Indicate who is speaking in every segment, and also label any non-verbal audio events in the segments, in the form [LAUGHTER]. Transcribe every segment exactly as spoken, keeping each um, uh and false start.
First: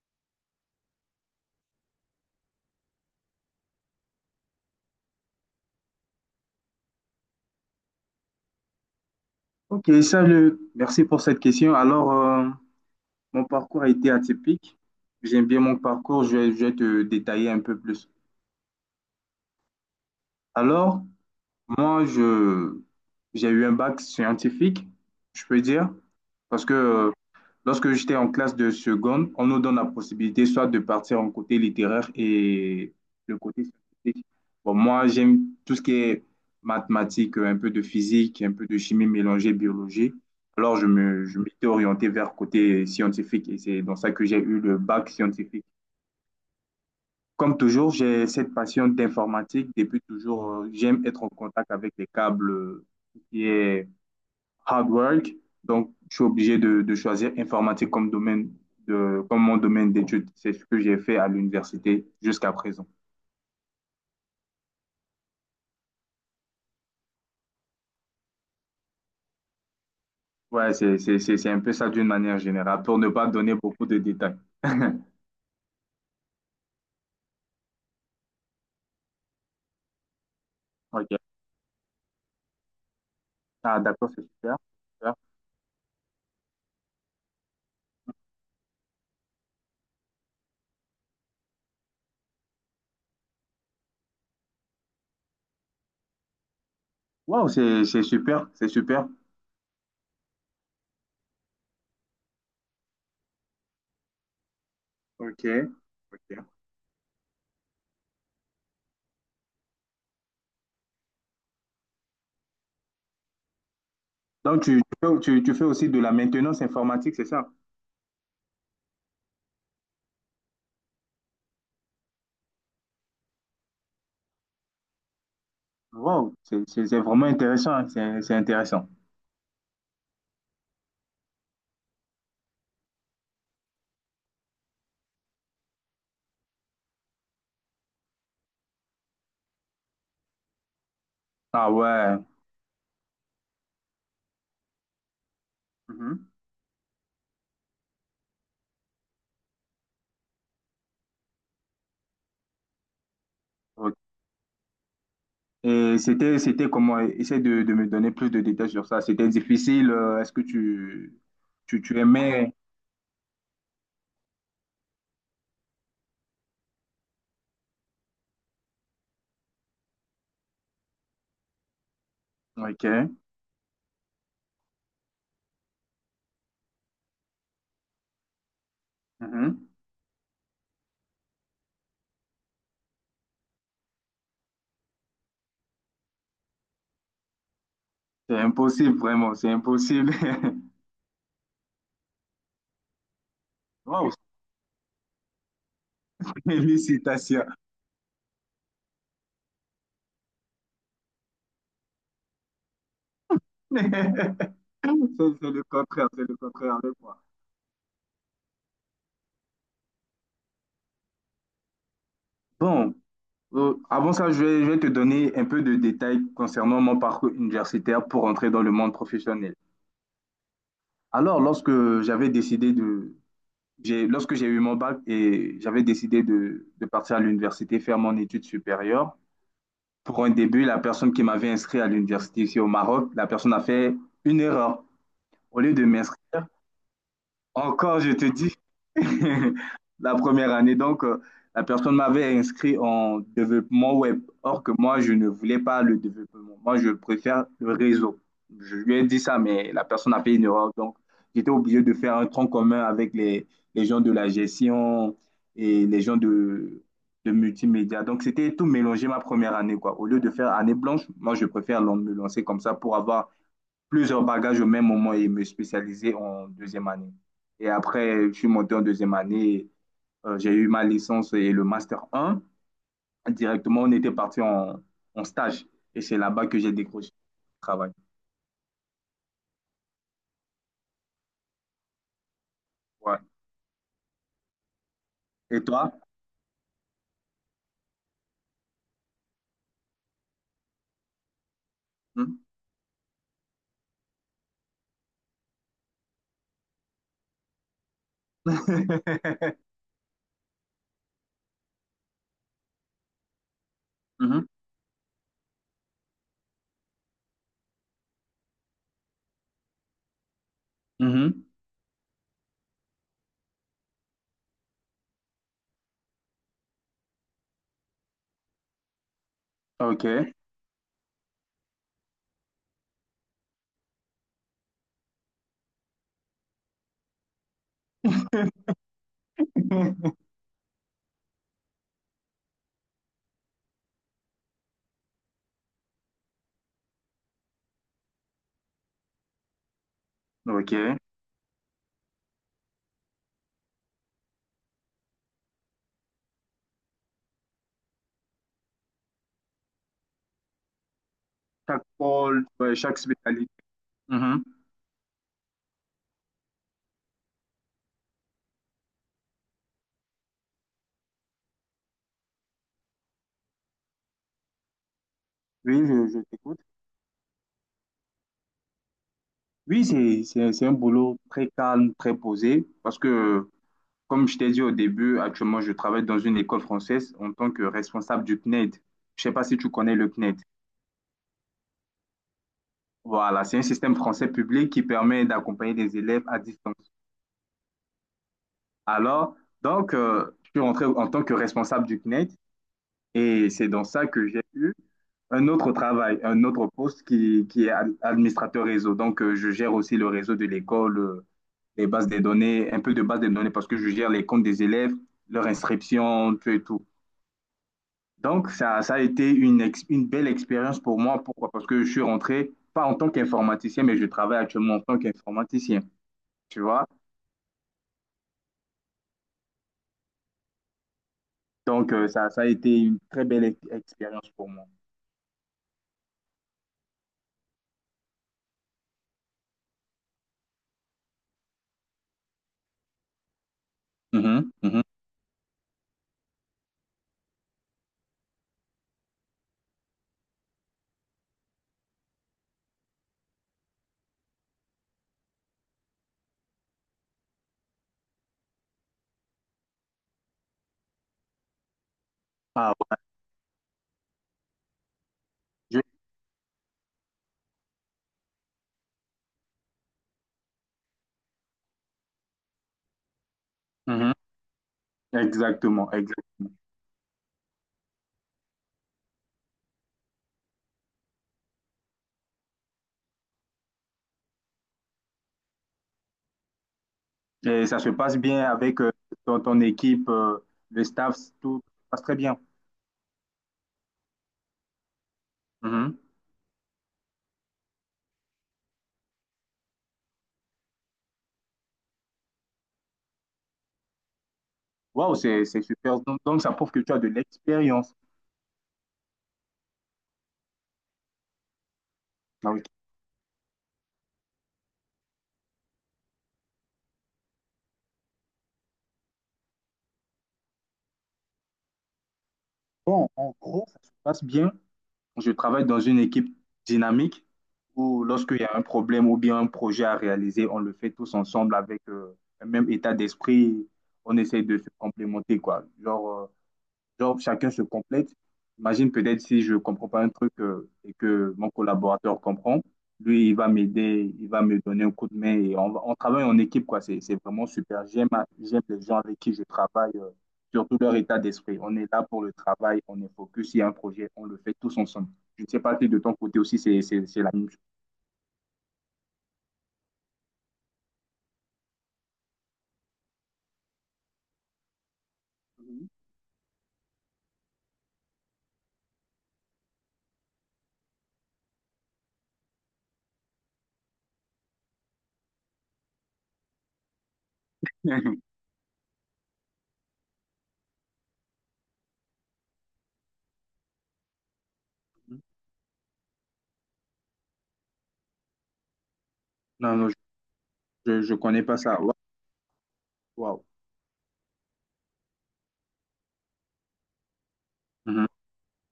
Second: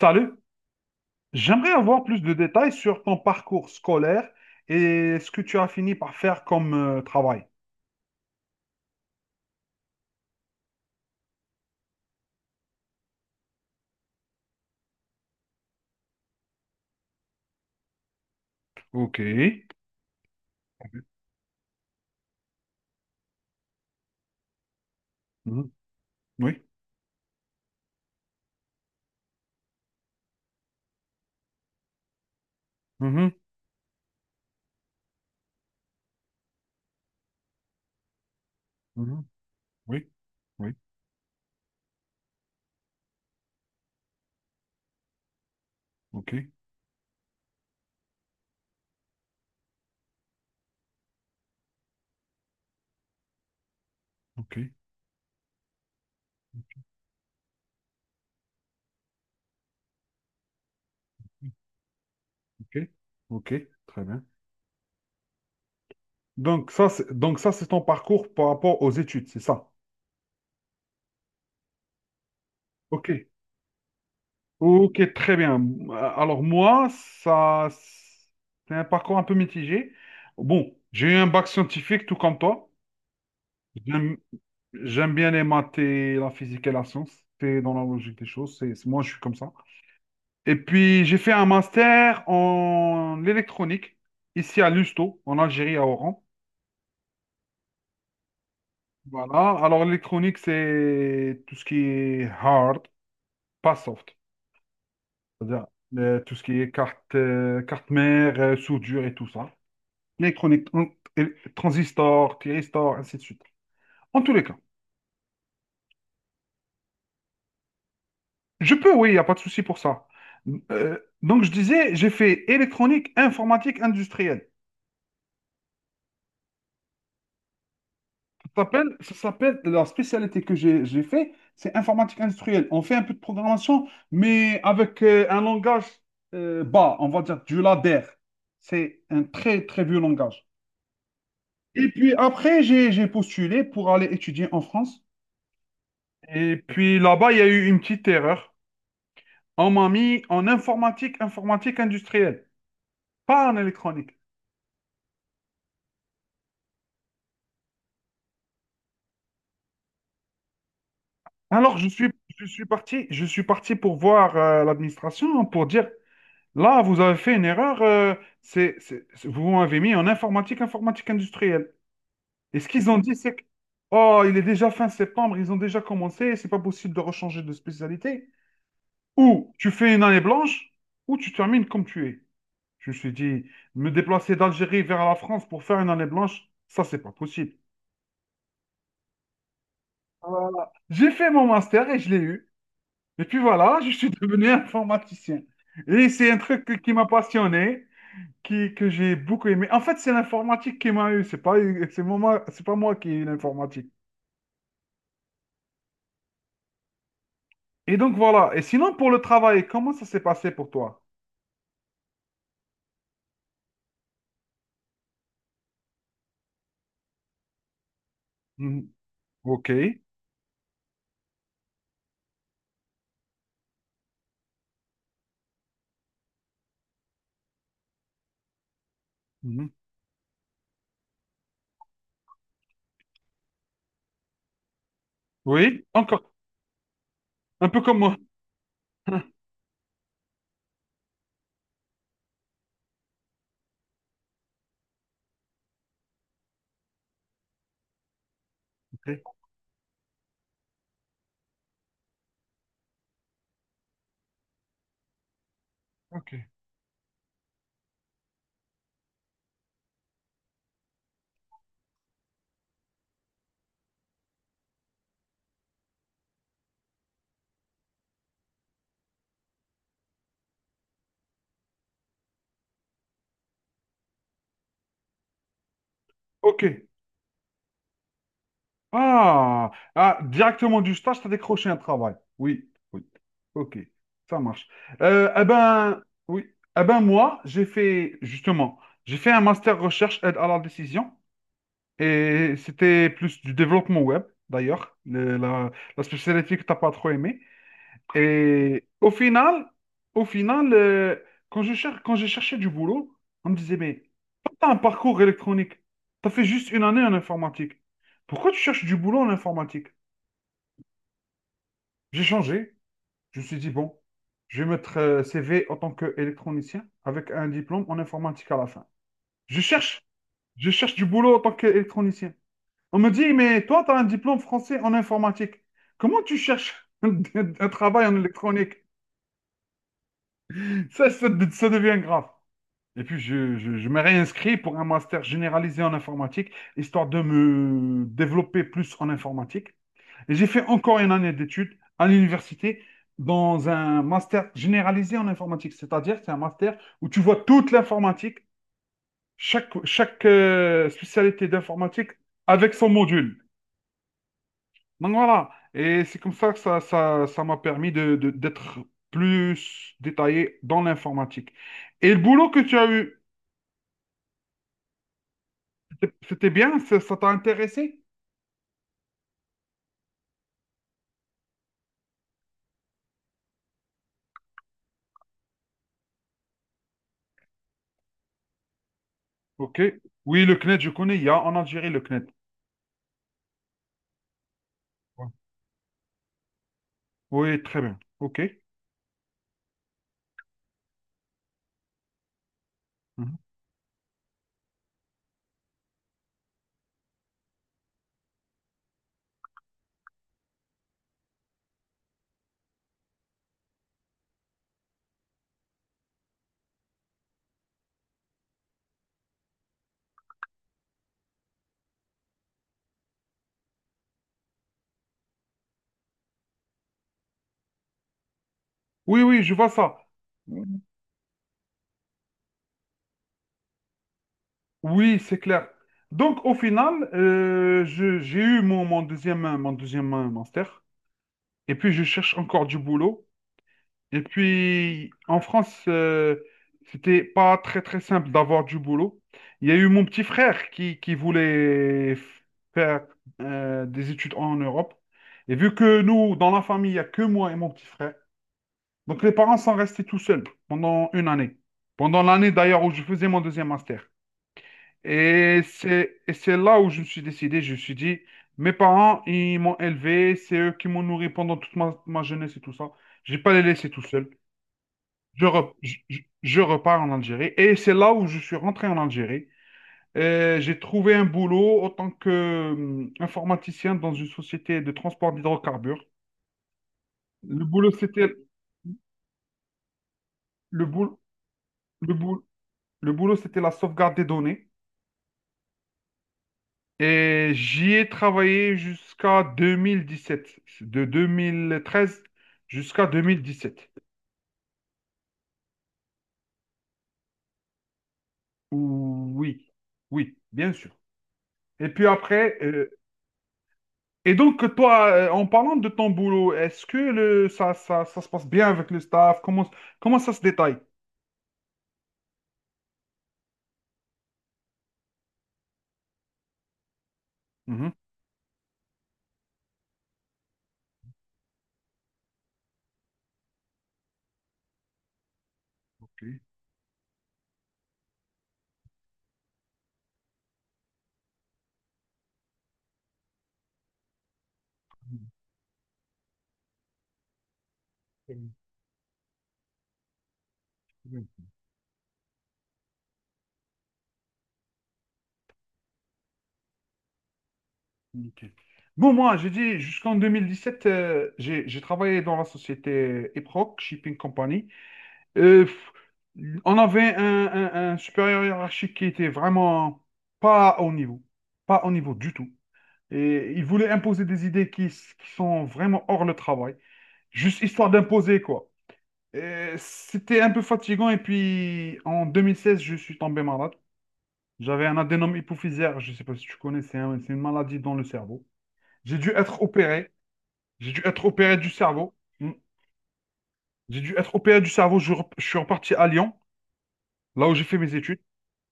Speaker 1: Salut, j'aimerais avoir plus de détails sur ton parcours scolaire et ce que tu as fini par faire comme euh, travail.
Speaker 2: Ok, salut. Merci pour cette question. Alors, euh, mon parcours a été atypique. J'aime bien mon parcours. Je vais, je vais te détailler un peu plus.
Speaker 1: Ok.
Speaker 2: Alors, moi, je, j'ai eu un bac scientifique, je peux
Speaker 1: Mhm.
Speaker 2: dire,
Speaker 1: Oui.
Speaker 2: parce que euh, lorsque j'étais en classe de seconde, on nous donne la possibilité soit de partir en côté littéraire et
Speaker 1: Mhm.
Speaker 2: le côté scientifique. Bon, moi, j'aime tout ce qui est mathématiques, un peu de physique, un peu de chimie
Speaker 1: Mhm.
Speaker 2: mélangée,
Speaker 1: Oui.
Speaker 2: biologie.
Speaker 1: Oui.
Speaker 2: Alors, je me, je m'étais orienté vers côté scientifique et c'est dans ça que j'ai eu le bac scientifique.
Speaker 1: Ok.
Speaker 2: Comme toujours, j'ai cette passion d'informatique. Depuis toujours, euh, j'aime être en contact avec les câbles, euh, tout ce qui est
Speaker 1: Ok.
Speaker 2: hard work. Donc, je suis obligé de, de choisir informatique comme domaine de, comme mon domaine d'études. C'est ce que j'ai fait à l'université jusqu'à
Speaker 1: Ok.
Speaker 2: présent.
Speaker 1: Ok. Très bien. Donc ça, c'est, donc ça, c'est ton parcours par rapport aux études, c'est ça?
Speaker 2: Ouais, c'est, c'est, c'est, c'est un peu ça d'une manière générale, pour ne
Speaker 1: Ok.
Speaker 2: pas donner beaucoup de détails.
Speaker 1: Ok,
Speaker 2: [LAUGHS]
Speaker 1: très bien. Euh, Alors moi, ça, c'est un parcours un peu mitigé. Bon, j'ai eu
Speaker 2: OK.
Speaker 1: un bac scientifique, tout comme toi.
Speaker 2: Ah,
Speaker 1: J'ai
Speaker 2: d'accord,
Speaker 1: un
Speaker 2: c'est super.
Speaker 1: J'aime
Speaker 2: Super.
Speaker 1: bien les maths et la physique et la science. C'est dans la logique des choses. C'est, c'est- moi, je suis comme ça. Et puis, j'ai fait un master en électronique, ici à Lusto, en Algérie, à Oran.
Speaker 2: Wow, c'est, c'est super, c'est super.
Speaker 1: Voilà. Alors, l'électronique, c'est tout ce qui est hard, pas soft.
Speaker 2: OK.
Speaker 1: C'est-à-dire euh, tout
Speaker 2: OK.
Speaker 1: ce qui est carte, euh, carte mère, euh, soudure et tout ça. L'électronique, tran- et- transistor, thyristor, ainsi de suite. En tous les cas.
Speaker 2: Donc, tu, tu fais tu- tu fais aussi de la maintenance informatique, c'est ça?
Speaker 1: Je peux, oui, il n'y a pas de souci pour ça. Euh, donc, je disais, j'ai fait électronique, informatique industrielle.
Speaker 2: Wow, c'est c'est- c'est vraiment intéressant, hein. C'est c'est
Speaker 1: Ça
Speaker 2: intéressant.
Speaker 1: s'appelle, ça s'appelle- la spécialité que j'ai, j'ai fait, c'est informatique industrielle. On fait un peu de programmation, mais avec euh, un langage euh, bas, on va dire du ladder. C'est un très, très vieux langage.
Speaker 2: Ah
Speaker 1: Et puis
Speaker 2: ouais.
Speaker 1: après, j'ai, j'ai postulé pour aller étudier en France.
Speaker 2: Mhm.
Speaker 1: Et puis là-bas, il y a eu une petite erreur. On m'a mis en informatique, informatique industrielle, pas en électronique.
Speaker 2: Et c'était, c'était comment? Essaie de, de me donner plus de détails sur ça. C'était difficile. euh, Est-ce que tu,
Speaker 1: Alors,
Speaker 2: tu,
Speaker 1: je
Speaker 2: tu
Speaker 1: suis, je
Speaker 2: aimais?
Speaker 1: suis parti, je suis parti pour voir euh, l'administration, hein, pour dire, là, vous avez fait une erreur, euh, c'est, c'est- c'est- vous m'avez mis en informatique, informatique industrielle. Et ce
Speaker 2: Ok.
Speaker 1: qu'ils ont dit, c'est que, oh, il est déjà fin septembre, ils ont déjà commencé, c'est pas possible de rechanger de spécialité. Ou tu
Speaker 2: Mhm.
Speaker 1: fais une année blanche, ou tu termines comme tu es. Je me suis dit, me déplacer d'Algérie vers la France pour faire une année blanche, ça, c'est pas possible.
Speaker 2: C'est impossible, vraiment. C'est impossible.
Speaker 1: Voilà.
Speaker 2: [LAUGHS]
Speaker 1: J'ai fait mon master et je l'ai eu. Et puis voilà, je suis [LAUGHS]
Speaker 2: Wow,
Speaker 1: devenu informaticien. Et c'est un
Speaker 2: [LAUGHS]
Speaker 1: truc qui m'a
Speaker 2: félicitations.
Speaker 1: passionné, qui, que j'ai beaucoup aimé. En fait, c'est l'informatique qui m'a eu, c'est pas, c'est moi, c'est pas moi qui ai eu
Speaker 2: [LAUGHS]
Speaker 1: l'informatique.
Speaker 2: C'est c'est le contraire, c'est le contraire avec moi.
Speaker 1: Et donc voilà. Et sinon, pour le travail, comment ça s'est passé pour toi?
Speaker 2: Bon, euh, avant ça, je vais, je vais te donner un peu de détails concernant mon parcours universitaire pour entrer dans le monde
Speaker 1: Mhm.
Speaker 2: professionnel.
Speaker 1: Ok.
Speaker 2: Alors, lorsque j'avais décidé de, j'ai- lorsque j'ai eu mon bac et j'avais décidé de, de partir à l'université faire mon étude supérieure,
Speaker 1: Mhm.
Speaker 2: pour un début, la personne qui m'avait inscrit à l'université ici au Maroc, la personne a fait une erreur. Au lieu
Speaker 1: Oui,
Speaker 2: de
Speaker 1: encore.
Speaker 2: m'inscrire,
Speaker 1: Un peu comme
Speaker 2: encore, je
Speaker 1: moi.
Speaker 2: te dis,
Speaker 1: [LAUGHS]
Speaker 2: [LAUGHS] la première année, donc, euh, la personne m'avait inscrit en développement web. Or que moi, je ne voulais pas le développement. Moi, je préfère le réseau. Je lui ai dit ça,
Speaker 1: Ok.
Speaker 2: mais la personne a fait une erreur. Donc, j'étais obligé de faire un tronc commun avec les, les gens de la gestion et les gens
Speaker 1: Ok.
Speaker 2: de, de multimédia. Donc, c'était tout mélangé ma première année, quoi. Au lieu de faire année blanche, moi, je préfère l'an- me lancer comme ça pour avoir plusieurs bagages au même moment et me spécialiser en deuxième année. Et après, je suis monté en deuxième année, euh, j'ai eu ma licence et le master un. Directement, on était parti en, en stage et c'est là-bas que
Speaker 1: Ok.
Speaker 2: j'ai décroché le travail.
Speaker 1: Ah, ah, directement du stage, tu as décroché un travail. Oui, oui.
Speaker 2: Ouais.
Speaker 1: Ok, ça marche. Euh, eh
Speaker 2: Et toi?
Speaker 1: ben, oui. Eh ben, moi, j'ai fait, justement, j'ai fait un master recherche aide à la décision
Speaker 2: Hmm?
Speaker 1: et c'était plus du développement web, d'ailleurs, le- la, la spécialité que t'as pas trop aimée. Et au
Speaker 2: [LAUGHS]
Speaker 1: final, au final, euh, quand je cher- quand j'ai cherché du boulot, on me disait, mais
Speaker 2: Mhm,
Speaker 1: t'as un parcours électronique. T'as fait juste une année en informatique. Pourquoi tu cherches du boulot en informatique?
Speaker 2: mhm.
Speaker 1: J'ai changé. Je me suis dit, bon, je vais mettre euh, C V en tant qu'électronicien avec un diplôme en informatique à la fin. Je cherche,
Speaker 2: OK.
Speaker 1: je cherche du boulot en tant qu'électronicien. On me dit, mais toi, tu as un diplôme français en informatique. Comment tu cherches [LAUGHS] un, un travail en électronique?
Speaker 2: [LAUGHS]
Speaker 1: Ça, ça, ça devient grave. Et puis, je, je, je me réinscris pour un master généralisé en informatique, histoire de me développer plus en informatique. Et j'ai fait
Speaker 2: OK.
Speaker 1: encore une année d'études à l'université dans un master généralisé en informatique, c'est-à-dire c'est un master où tu vois toute l'informatique, chaque, chaque euh, spécialité
Speaker 2: Chaque
Speaker 1: d'informatique
Speaker 2: pôle,
Speaker 1: avec
Speaker 2: ouais,
Speaker 1: son
Speaker 2: chaque
Speaker 1: module.
Speaker 2: spécialité. Mhm.
Speaker 1: Donc voilà, et c'est comme ça que ça, ça, ça m'a permis de, de- d'être plus détaillé dans l'informatique. Et le boulot que tu as eu,
Speaker 2: Oui, je,
Speaker 1: C'est-
Speaker 2: je
Speaker 1: c'était
Speaker 2: t'écoute.
Speaker 1: bien, ça ça t'a intéressé?
Speaker 2: Oui, c'est, c'est, c'est un boulot très calme, très posé, parce que comme je t'ai dit au début, actuellement, je travaille dans une école française en tant que responsable du C N E D. Je ne sais pas si tu
Speaker 1: Ok.
Speaker 2: connais le C N E D.
Speaker 1: Oui, le cned, je connais, il y a en Algérie le C N E D.
Speaker 2: Voilà, c'est un système français public qui permet
Speaker 1: Ouais.
Speaker 2: d'accompagner des élèves à distance.
Speaker 1: Oui, très bien. Ok.
Speaker 2: Alors, donc, euh, je suis rentré en tant que responsable du C N E D
Speaker 1: Mhm.
Speaker 2: et c'est dans ça que j'ai eu un autre travail, un autre poste qui, qui est ad- administrateur réseau. Donc, euh, je gère aussi le réseau de l'école, euh, les bases des données, un peu de base des données parce que je gère les comptes des élèves, leur inscription, tout et tout. Donc, ça, ça a été une, ex- une belle expérience pour moi. Pourquoi? Parce que je suis rentré, pas en tant qu'informaticien, mais je travaille actuellement en tant qu'informaticien, tu vois?
Speaker 1: Oui, oui, je vois ça.
Speaker 2: Donc, euh, ça, ça a été une très belle ex- expérience pour moi.
Speaker 1: Oui, c'est clair. Donc, au final, euh, je- j'ai eu mon, mon deuxième, mon deuxième master. Et puis, je cherche encore du boulot. Et
Speaker 2: Mhm, mhm.
Speaker 1: puis, en France, euh, c'était pas très très simple d'avoir du boulot. Il y a eu mon petit frère qui, qui voulait f- faire euh, des études en Europe. Et vu que nous, dans la famille, il n'y a que moi et mon petit frère, donc les parents sont restés tout seuls pendant une année. Pendant l'année
Speaker 2: Ah,
Speaker 1: d'ailleurs où
Speaker 2: ouais,
Speaker 1: je faisais mon deuxième master. Et
Speaker 2: je-
Speaker 1: c'est, et c'est là où je me suis décidé, je me suis dit, mes parents, ils m'ont élevé, c'est eux qui m'ont nourri pendant toute ma, ma jeunesse et tout ça. Je vais pas les laisser tout
Speaker 2: mhm.
Speaker 1: seuls. Je, re-
Speaker 2: Exactement,
Speaker 1: je- je-
Speaker 2: exactement.
Speaker 1: je repars en Algérie. Et c'est là où je suis rentré en Algérie. Euh, j'ai trouvé un boulot en tant que hum, informaticien dans une société de transport d'hydrocarbures. Le
Speaker 2: Et ça se
Speaker 1: boulot,
Speaker 2: passe
Speaker 1: c'était
Speaker 2: bien avec euh, ton, ton équipe, euh,
Speaker 1: le
Speaker 2: le staff,
Speaker 1: boulot,
Speaker 2: tout se passe
Speaker 1: le
Speaker 2: très bien.
Speaker 1: boul- le boulot, c'était la sauvegarde des données.
Speaker 2: Mhm.
Speaker 1: Et j'y ai travaillé jusqu'à deux mille dix-sept, de deux mille treize jusqu'à deux mille dix-sept.
Speaker 2: Waouh, c'est, c'est super. Donc, donc, ça prouve que tu as de l'expérience.
Speaker 1: Oui, oui, bien sûr. Et puis
Speaker 2: Ah
Speaker 1: après,
Speaker 2: oui.
Speaker 1: euh, Et donc, toi, euh, en parlant de ton boulot, est-ce que le, ça, ça, ça se passe bien avec le staff? Comment, comment ça se détaille?
Speaker 2: Bon, en gros, ça se passe bien. Je travaille dans une équipe dynamique
Speaker 1: Mhm.
Speaker 2: où lorsqu'il y a un problème ou bien un projet à réaliser, on le fait tous ensemble avec euh, un même état d'esprit. On essaye de se complémenter, quoi. Genre,
Speaker 1: Ok.
Speaker 2: euh, Genre, chacun se complète. Imagine peut-être si je comprends pas un truc euh, et que mon collaborateur comprend, lui, il va m'aider, il va me donner un coup de main et on, va- on travaille en équipe, quoi. C'est, c'est vraiment super. J'aime, j'aime les gens avec qui je travaille, euh, surtout leur état d'esprit. On est là pour le travail, on est focus. Il y a un projet, on le fait tous ensemble. Je ne sais pas si de ton côté aussi, c'est, c'est, c'est la même Mhm.
Speaker 1: Nickel. Bon, moi, j'ai dit, jusqu'en deux mille dix-sept, euh, j'ai j'ai travaillé dans la société Eproc, Shipping Company. Euh, pff, on avait un, un- un supérieur hiérarchique qui était vraiment pas au niveau, pas au niveau du tout. Et il voulait imposer des idées qui, s- qui sont vraiment hors le travail, juste histoire
Speaker 2: chose. [LAUGHS]
Speaker 1: d'imposer, quoi. Et c'était un peu fatigant. Et puis, en deux mille seize, je suis tombé malade. J'avais un adénome hypophysaire. Je ne sais pas si tu connais, c'est un- c'est une maladie dans le cerveau. J'ai dû être
Speaker 2: Non, non,
Speaker 1: opéré. J'ai dû
Speaker 2: je, je
Speaker 1: être
Speaker 2: connais
Speaker 1: opéré
Speaker 2: pas
Speaker 1: du
Speaker 2: ça. Waouh,
Speaker 1: cerveau. Hmm.
Speaker 2: waouh.
Speaker 1: J'ai dû être opéré du cerveau. Je, rep- je suis reparti à Lyon, là où j'ai fait mes
Speaker 2: Mhm.
Speaker 1: études.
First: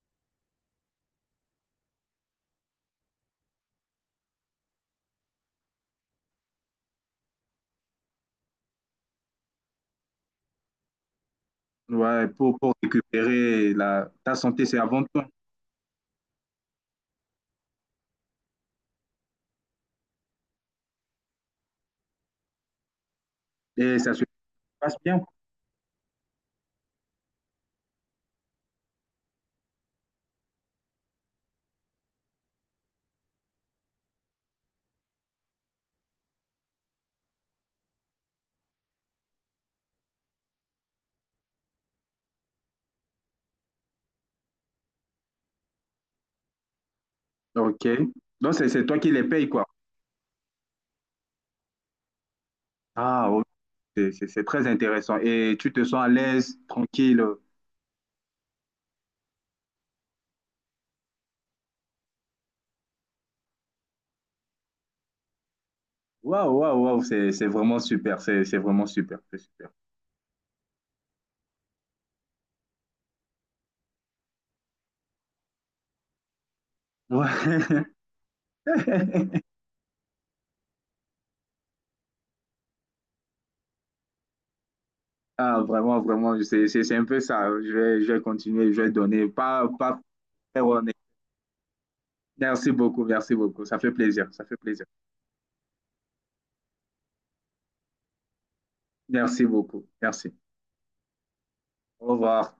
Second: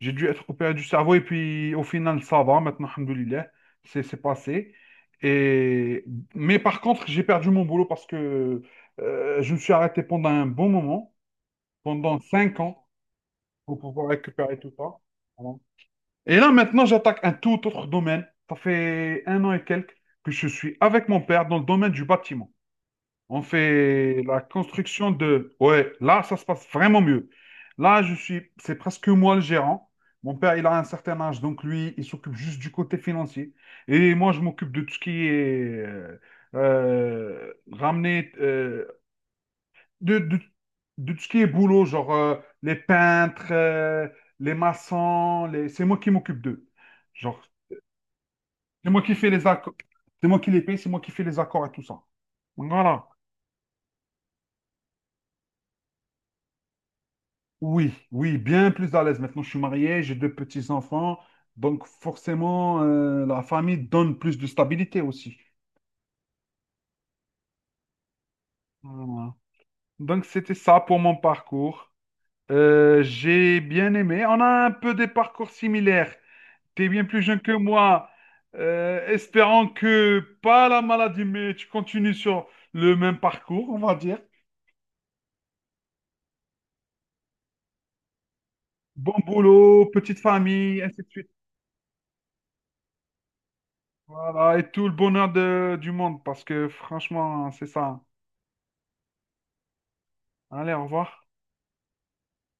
Speaker 1: J'ai dû être opéré du cerveau. Et puis, au final, ça va. Maintenant, alhamdoulilah, c'est c'est passé. Et. Mais par contre, j'ai perdu mon boulot parce que euh, je me suis arrêté pendant un bon moment, pendant
Speaker 2: Ouais,
Speaker 1: cinq
Speaker 2: pour, pour
Speaker 1: ans.
Speaker 2: récupérer
Speaker 1: Pour pouvoir
Speaker 2: la, ta
Speaker 1: récupérer
Speaker 2: santé,
Speaker 1: tout
Speaker 2: c'est
Speaker 1: ça.
Speaker 2: avant tout.
Speaker 1: Voilà. Et là, maintenant, j'attaque un tout autre domaine. Ça fait un an et quelques que je suis avec mon père dans le domaine du bâtiment. On
Speaker 2: Et ça
Speaker 1: fait
Speaker 2: se
Speaker 1: la
Speaker 2: passe
Speaker 1: construction
Speaker 2: bien.
Speaker 1: de. Ouais, là, ça se passe vraiment mieux. Là, je suis. C'est presque moi le gérant. Mon père, il a un certain âge, donc lui, il s'occupe juste du côté financier. Et moi, je m'occupe de tout ce qui est euh, euh, ramener, euh, de, de, de tout ce qui est boulot, genre euh, les peintres, euh, les maçons, les. C'est moi qui m'occupe d'eux. Genre,
Speaker 2: Ok. Donc, c'est c'est
Speaker 1: c'est
Speaker 2: toi
Speaker 1: moi
Speaker 2: qui
Speaker 1: qui
Speaker 2: les
Speaker 1: fais les
Speaker 2: payes, quoi.
Speaker 1: accords, c'est moi qui les paye, c'est moi qui fais les accords et tout ça. Voilà.
Speaker 2: Ah, ok. C'est c'est- c'est très intéressant. Et tu te sens à l'aise, tranquille.
Speaker 1: Oui, oui, bien plus à l'aise. Maintenant, je suis marié, j'ai deux petits-enfants, donc forcément, euh, la famille donne plus de stabilité aussi.
Speaker 2: Waouh, waouh, waouh. C'est c'est vraiment super. C'est c'est vraiment super.
Speaker 1: Voilà.
Speaker 2: C'est super.
Speaker 1: Donc, c'était ça pour mon parcours. Euh, j'ai bien aimé. On a un peu des parcours similaires. T'es bien plus
Speaker 2: Ouais.
Speaker 1: jeune que moi. Euh,
Speaker 2: [LAUGHS]
Speaker 1: espérant que pas la maladie, mais tu continues sur le même parcours, on va dire.
Speaker 2: Ah, vraiment, vraiment. C'est c'est- c'est un peu ça. Je vais, je vais continuer. Je vais
Speaker 1: Bon
Speaker 2: donner. Pas,
Speaker 1: boulot,
Speaker 2: pas
Speaker 1: petite
Speaker 2: faire
Speaker 1: famille,
Speaker 2: honnête.
Speaker 1: ainsi de suite.
Speaker 2: Merci beaucoup. Merci beaucoup. Ça fait plaisir. Ça fait
Speaker 1: Voilà, et tout
Speaker 2: plaisir.
Speaker 1: le bonheur de- du monde, parce que franchement, c'est ça, hein.
Speaker 2: Merci beaucoup. Merci.
Speaker 1: Allez, au revoir.
Speaker 2: Au revoir.